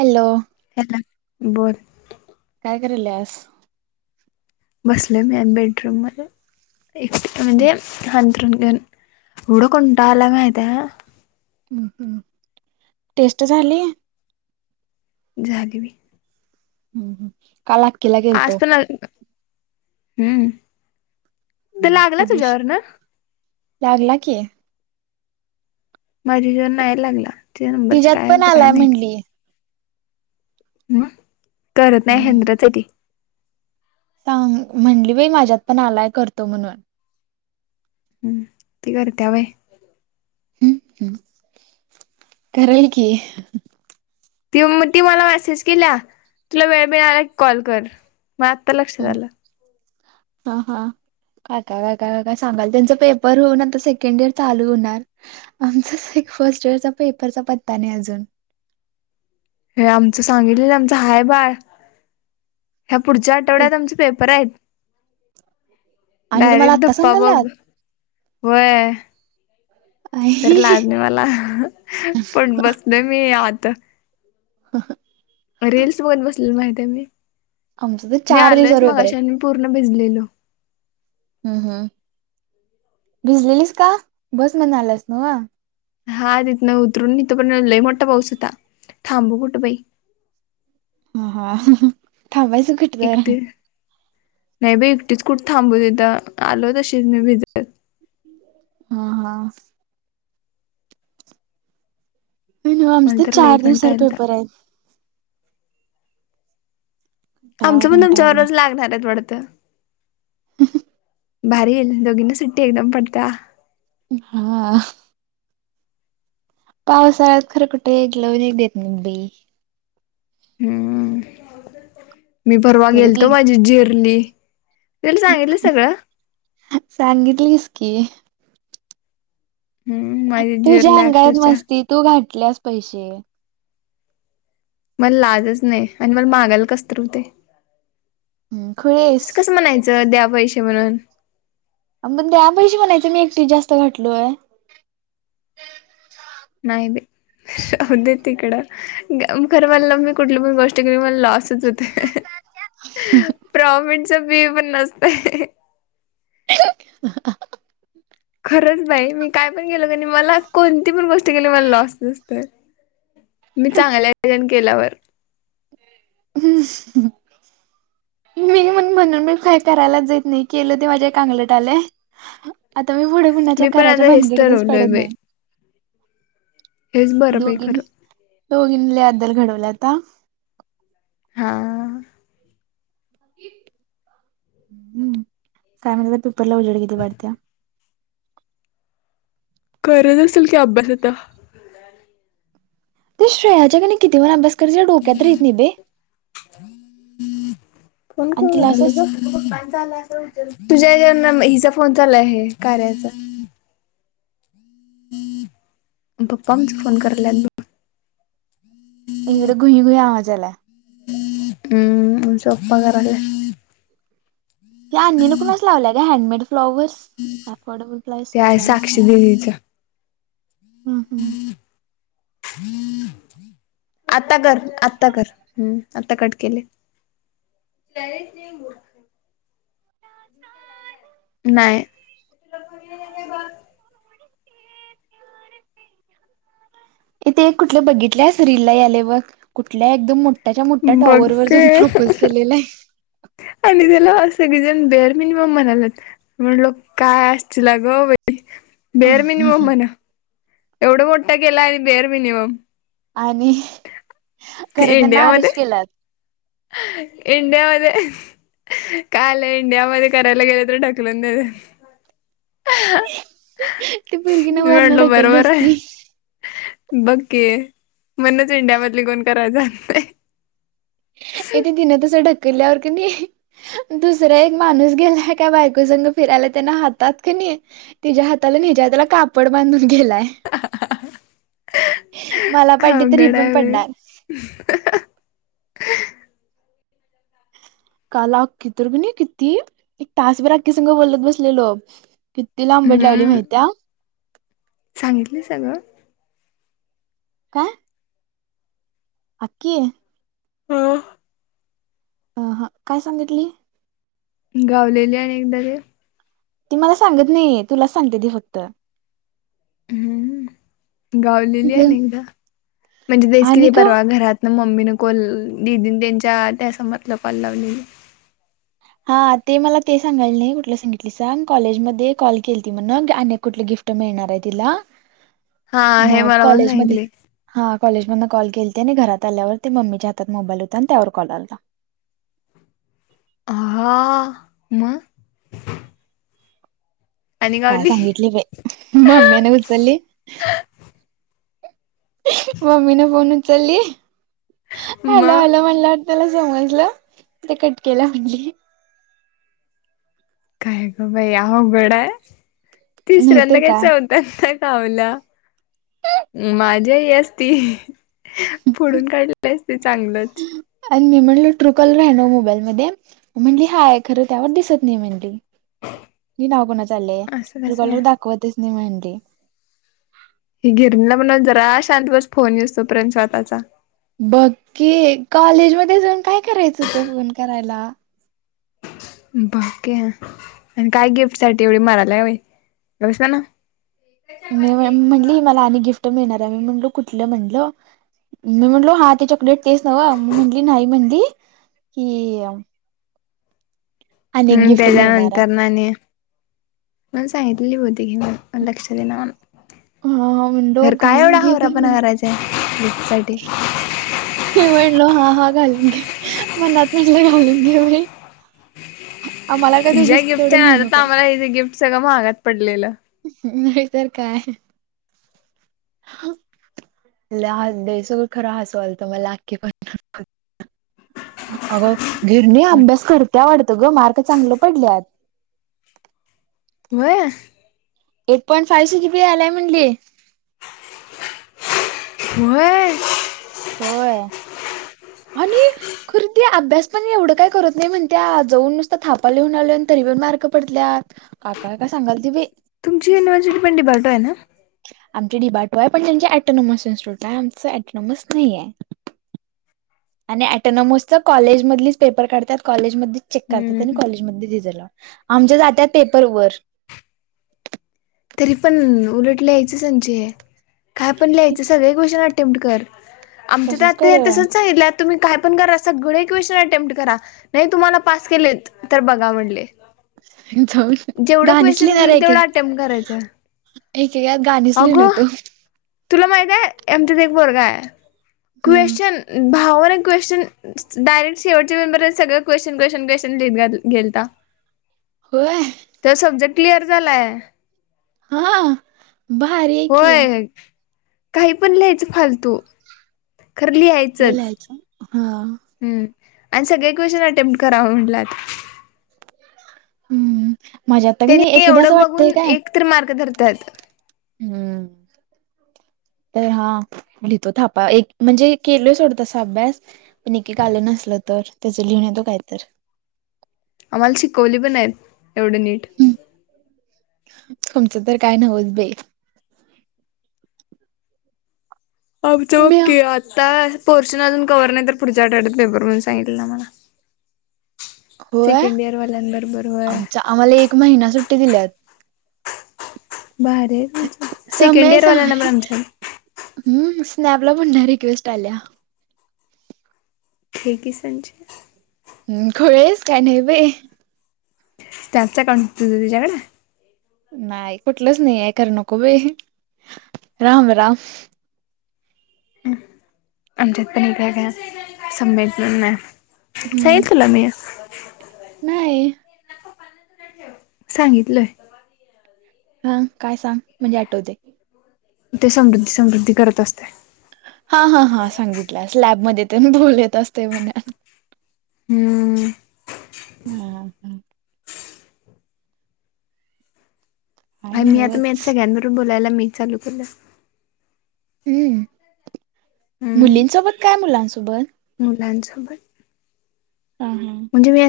Hello. Hello बोल. करल्यास. बसले मी बेडरूम मध्ये, एकट म्हणजे अंथरून घेऊन. एढं कंटाळा आला माहितीया. हम्म हम्म, टेस्ट झालीय. झाले बी. हम्म हम्म, काल अखेला गेलतो. पण हम्म, त लागला ते दिवशी तुझ्यावरन. लागला की. माझ्या जेन नाही लागला, तुझ्या नंबरच तिच्यात काय पण होत काय आलाय नाहीती. म्हणली. ह करत नाही हम्म हेंद्राच ती. सांग म्हणली बाई माझ्यात पण आलाय करतो म्हणून हम्म ते करते बाय हम्म हम्म कराल की. त ती मला मेसेज केल्या, तुला वेळ मिळाला की कॉल कर. म आता लकक्षात आल. ह ह. काका काका का काय सांगाल, त्यांचा पेपर होऊन आता सेकंड इयर चालू होणार, आमचं फर्स्ट इयर चा पेपरचा पत्ता नाही अजून. आमच सांगितलेलं, आमच हाय बाळ, ह्या पुढच्या आठवड्यात आमचे पेपर आहेत. आणि तुम्हाला डायरेक्ट आत्ता धप्पा बघ, सांगाल्यात व्हय. तर आई लाज नाही मला, पण बसल मी आत. ह. रीलल्स बघत बसले, माहितेय मी. आमच तर मी चार आलोयच दिवसावर पेपर आहेत. मगाशन, मी पूर्ण भिजलेलो. हम्म हम्म. भिजलेलीस का? बस मधन आलास नव. हा तिथनं उतरून, हा ईथ पण लय मोठा पाऊस होता. थांबू कुठ बाई. हा हा थांबायचं कुठ तर. एकटे नाही ब एकटीच कुठ थांबू तथं आलो तशीच मी भिजत हम हा नमस मला तर लई चार दिवसावर कंटाळा आलता पेपर आहेत कंटाळा आमचं पण कंटाळा तुमच्यावर रोज लागणार आहेत वडत ह भारी येई दोघींना सुट्टी एकदम पडता हा पावसाळ्यात खरं कुठे एक लव देत मुबई हम्म मी पररवा तरी गेलतो बी माझी झेरली सांगितलीस की हम्म माझी तुझ्या जिरल्या अंगात अक्षरशः मस्ती तू घातल्यास पैसे मला लाजच नाही आणि मला मागायला कसत हो ते हम्म खुळेस असं कसं म्हणायचं द्या पैसेे म्हणून बण त्या अ पैशी म्हणायचं मी एकटी जास्त घटलोय नाहीय ब राह दे तिकडं खरं मला मी कुठली पण गोष्ट केली मला लॉसच होते प्रॉमणच बी पण नसतय [unintelligible] खरंच बाई मी काय पण गेलो क मला कोणती पण गोष्ट केली मला लॉस दिसतय [unintelligible] मी चांगल्यान केल्यावर हम मी मण म्हणून मी काय करायलाच जाेत नाही की एल ते माझ्या कांगलंट आलं आता मी पुढ पुण्याच्या मी पण घराच्या आता हेच भानगडीतच ठरवलंय पडत बाई नाही हेच बरं बाई दोघीनी खरं. दोघी अद्दल घडवलं आता हा हम् काय म्हण पेपरला उजड केली वाढत्या कररत असेल कि अभ्यास आता ते श्रेयाच्या क किती वण अभ्यास करायचा डोक्यात राहित नाही बे फोन आणि करू तिला घटले असंच ग तुझ्या हिचा फोन चाला आहे कार्याचा पप्पाचा फोन करलाबग, एकडे घुई घु आवाजला, हम् पापा कराला, या अ् न कोणाच लावलाय का हँडमेड फ्लॉवर्स फर्डेबल ते आहे साक्षी दिदीचा. हम्म हम् आता कर आत्ता कर हम् आता कट केले नाही इथ कुठल्या बघितल्या अस रीलला याले व कुठल्या एकदम मोठ मोच्या मोठ्या टॉवरर बघ जा प्रपोज केलेला आहे लं असगी जण बेर मिनिमम म्हणाला म लोक काय असतील ला ग बई बेअर आहे मिनिमम म्हणा एवढा मोठा केला आणि बेअर मिनिमम आणि खरं त्यांना आरश केला एड मत काल इंडियामध्येध्ये करायला गेलं तर ढकलून द ती पोरगीन मी वरनं म्हणलं ढकलली बरोबर आहे. असती. बघ की म्हणुनच इंडियामधले कोण कराय जात नाय ए ते तीन तसं ढक ल्यावर कनी दुसरा एक माणूस गेलाय का बायकोस फिरायला त्यान हातात कनी तिच्या हाताला निजा आहे त्याला कापड बांधून गेलाय. [unintelligible] तर ही अवघड पण आहे पडणार. बाई, [unintelligible] काल अक्की तर कीनी किती, एक तासभर अक्की संग बोलत बसलेलो. किती लांबड लावली माहित्या, सांगितली सगळं, काय? अक्की, हम, अ हा काय सांगितली, गावलेली आणि एकदा ते, ती मला सांगत नाहीे, तुलाच सांगते ती फक्त, हम्म. गावलेली आणि एकदा, म्हणजे तेच कि आणि ते का परवा घरातंन मम्मीन, कोल दिदीनं त्यांच्या, त्या समर्थला काॅल लावलेली. हा ते मला ते सांगायला नाही कुठलं सांगितली सांग, कॉलेजमध्ये कॉल केलती म्हणं आणि कुठ, ल गिफ्ट मिळणार आहे तीला, हा हे मग मला पण काॅलेजमध्ये सांगितले हा काॅलेजमध न कॉल केलती आणि घरात आल्यावर, ते मम्मीच्या हातात मोबाईल होता आणि त्यावर कॉल आलता. [inaudible] आहा म, [unintelligible] काय सांगितली बाई, मम्याने उचलली. मम्मीनं फोन उचलली हॅलो, मग हॅलो म्हणल्यावर, त्याला समजलं ते कट केला म्हणली. काय ग बाई अवघड आहे, तिसऱ्यांदा काय चौथ्यांदा, गावल्या, माझी आई असती, फोडून काढली असती चांगलंच, ट्रु काॅलर आहे नव्हं मोबाईल मध्ये, म्हणली हाय खरं त्यावर दिसत नाही म्हणली. हे नाव कोणाच आलंय असं ट्रू कसं काय कॉलर, दाखवतंच नाही म्हंडली. त्या [unintelligible] म्हणाव जरा शांत बस फोन यूसतोपर्यंत स्वतःचा, बघ की कॉलेज मध्ये जाऊन काय करायचं होत, फोन करायला. ब की आणि काय गिफ्ट साठी एवढी [unintelligible] बाई, ग बस म्हणावं. मी म्हणली मला आणि गिफ्ट मिळणार आहे, मी म्हणलो कुठलं? म्हणलो मी म्हणलो, हा ते चॉकलेट तेच नव्हं, म म्हटली नाही म्हणली कि हम्म, मिळणार आहे तेज्यानंतरन आणि मला सांगितलेली बहुतेक हिनं पण लक्षात येना. हा म्हणलो खरं काय एवढा हावरापणा करायचाय. गिफ्ट साठी हे म्हणलो हा हा. [unintelligible] मनात म्हटलं [unintelligible] आम्हाला काय हीज्या दोघीस गिफ्टच्या तेवढं नेऊ नादात ना, नको आम्हाला हे गिफ्ट सगळं महागात पडलेलं. नाही तरं काय. [unintelligible] लय हा दे स खरं हसवालत, मला आक्की पण, अगं [unintelligible] अभ्यास करत्या वाटतं गं मार्क चांगलं पडल्यात. [inaudible] व्हय, eight point five G B आलाय म्हटली. व्हय होय. आणि खर ती म्हणतंय, अभ्यास पण एवढं काय करत नाही, म्हणत्या जाऊन नुसत थापा लिहून आलोय. तरी पण मार्क पडतल्यात, काय काय काय सांगालती बाई, तुमची [unintelligible] आमची डिबाटो आहे पण त्यांचे अटोनॉमस इन्स्टिटूट आहे, आमचं अटोनॉमस नाही आहे, आणि ऑटोनॉमसच कॉलेजमधेच पेपर काडतात कॉलेज, चेक करतात, आणि हम्म कॉलेजमध्येच रिझल्ट लावतात, आमचं जातात पेपर वर तरी पण उलट लिहायचं संचे, काय पण लिहायचं किती सगळे क्वेश्चन अत्यंत कर आमच तसंच तच करायला सांगितले त [unintelligible] तुम्ही काय पण करा, सगळे क्वेशन अटेम्ट करा. नाही तुम्हाला पास केलेत तर बघा म्हणले जाऊन, जेवढं गाणीच क्वेश्चन लिणार होईल आहे तेवढं की. अटेम्प्ट करायचं एकेकत, गाणीच लिहुन अगो येतो. तुला माहित आहे, आमच्यात एक पोरगा आहे. हम्म क्वेशन [inaudible] क्वेश्चन डायरेक्ट शेवटच्या पेपर वर, सगळं क्वेश्चन क्वेश्चन क्वेश्चन लिहत गेलता. होय. तर सब्जेक्ट क्लिअर झालं. हा, भारी आहे की. होय काही पण लिहायचं, फालतू खर इकडे लिहायचंच. लिहायचं. हा [unintelligible] आणि सगळे क्वेश्चन अटेम्प्ट कराव म्हणल्यात. हम्म, माझ्यात आणि एवढं बघून, एक तर मार्क धरतात. हम्म. तर हा, लिहितो थापा एक म्हणजे केलोय सोडं तसा अभ्यास पण एक, एक, आलं नसल तर, त्याचं लिहूण येतो काय तर. आम्हाला शिकवली पण नाहीत, एवढं नीट तुमचं तर काय, नव्हेच बाई. आमचं बघ म्या की, आता पोर्शन अजून कवर नाही तर, पुढच्या आठवड्यात पेपर म्हणून सांगितलीत आम्हाला. होय, सेकंड इयर वाल्यांबरोबर होय आमचा आम्हाला एक महिना सुट्टी दिल्यात. भारी आहे बघ तुमचं, सेकंड ईयर वाल्यांनापण आमच्या आहे. हम् स्नॅपला पण डायरेक्ट, रिक्वेस्ट आल्या. हे किसानची खुळे आहेस काय नाही बाई. त्याचा काम काय तुझ्याकडे [unintelligible] नाही कुठलंच नाही आहे खरं नको बाई राम राम आमच्यात पण काय एक सम्यक म्हणून आहे हम्म नाही. सांगितलंय. हा काय सांग, म्हणजे आठवतंय. ते समृद्धी, समृद्धी, करत असतय. हा, हा, हां सांगितलं लॅबमध्ये, ते बोलत असते म्हणे हम्म हम्म, हम्म, काय नाही मी आता मेन, उगच मीच बोलायला मी चालू केलं. हम्म हम्म मुलींसोबत काय, मुलांसोबत सोबत [unintelligible] हा, हा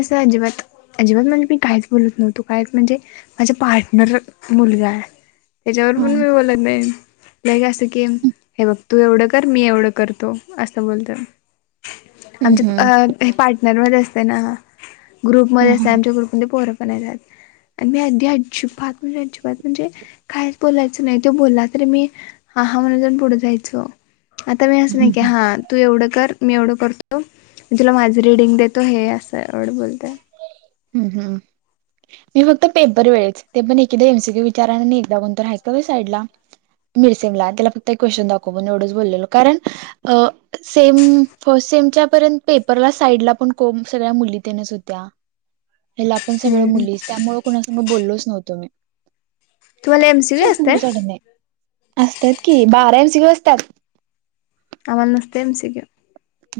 अजिबात, अजिबात म्हणे मी काहीच बोलत नव्हतो. तू काय म्हणजे, माझा पार्टनर मुलगा आहे. त्याच्यावर हा पण मी बोलत नाही. ल का असं की, हे बघ तू एवढं कर, मी एवढं करतो असं बोलत. हम्म आमच्या हम्म अ हे पार्टनरमध्येध्ये असते ना. हा ग्रुपमध्ये असले, हा. आमच्या ग्रुपमध्ये पोर पण येत आता. आणि मी अधदी अजिबात म्हणजे अजिबात म्हणजे काहीच बोलायचं नाही, तो बोलला त मी महामनोरंजन पुढं जायचं आता मी असं नाही की हम्म हा तू एवढं कर मी एवढं करतो तुला माझ रिडिंग देत तो हे असं ड बोलत हम् हम् मी फक्त पेपर वेळेच ते पण एकदा एमसीक्यू विचारा एकदा कोणत आहेऐ कर साईडला मिरसेमला त्याला फक्त एक क्वेश्चन दाखवून एवढंच बोललेल कारण सेम फस्ट सेमच्यापर्यंत पेपरला साईड ला पण कोम सगळ्या मुलीनच होत ह्याला पण सगळ हम्म मुलीस त्यामुळे कणास बोललोच नव्हतो मी तुम्हाला एमसीक्यू असतय असतात की बारा जतात आनस्तेमसिक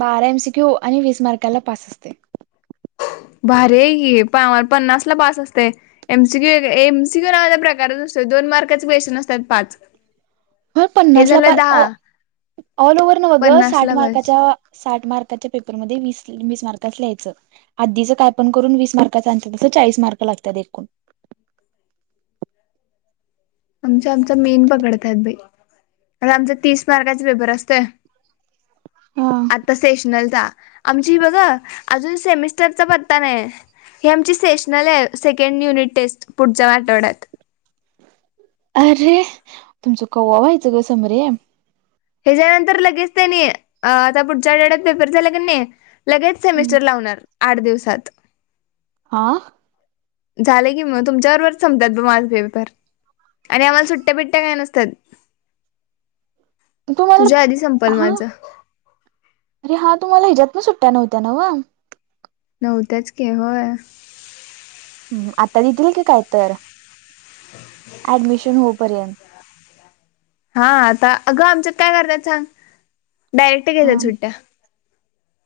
बारा एमसीक्यू आणि वीज मार्काला पास असते भर पन्नास ला पास असते एमसी क्यू एमसी क्यू नावा प्रकारच असत दोन मार्काचे क्वेश्चन असतात पाच हो हे पन्नासला झालं दहा ऑल ओव्हर न ब ग पन्नास साठ ला बस मार्काच्या साठ मार् ून म [inaudible] [inaudible] आमच्या आमचा मेन पकडत आहेत बाई आता आमच्या तीस मार्काचे पेपर असते आता सेशनल जा आमची बघा अजून सेमिस्टरचा पत्ता नाय हे आमची सेशनल आहे सेकंड युनिट टेस्ट पुढच्या आठवड्यात अरे तुमचं कौवा व्हायचं ग समरे ह्याच्या नंतर लगेच ते नाही आता पुढच्या ळ्यात पेपर झाला का नाही लगेच सेमिस्टर लावणार आठ दिवसात आा झालं की मग तुमच्यावरबरच संपतात ब माझपेपर आणि आम्हाला सुट्ट्या बिट्ट्या काय नसतात [inaudible] तुझ्या आधी संपल हा माझं अरे हा तुम्हाला हिच्यातन सुट्ट्या नव्हत्या ना वा नव्हतच के होय ह् आता देतील की काय तर ऍडमिशन होपर्यंत हा आता अगं आमच्यात काय करतायात सांग डायरेक्ट घ्याता सुट्ट्या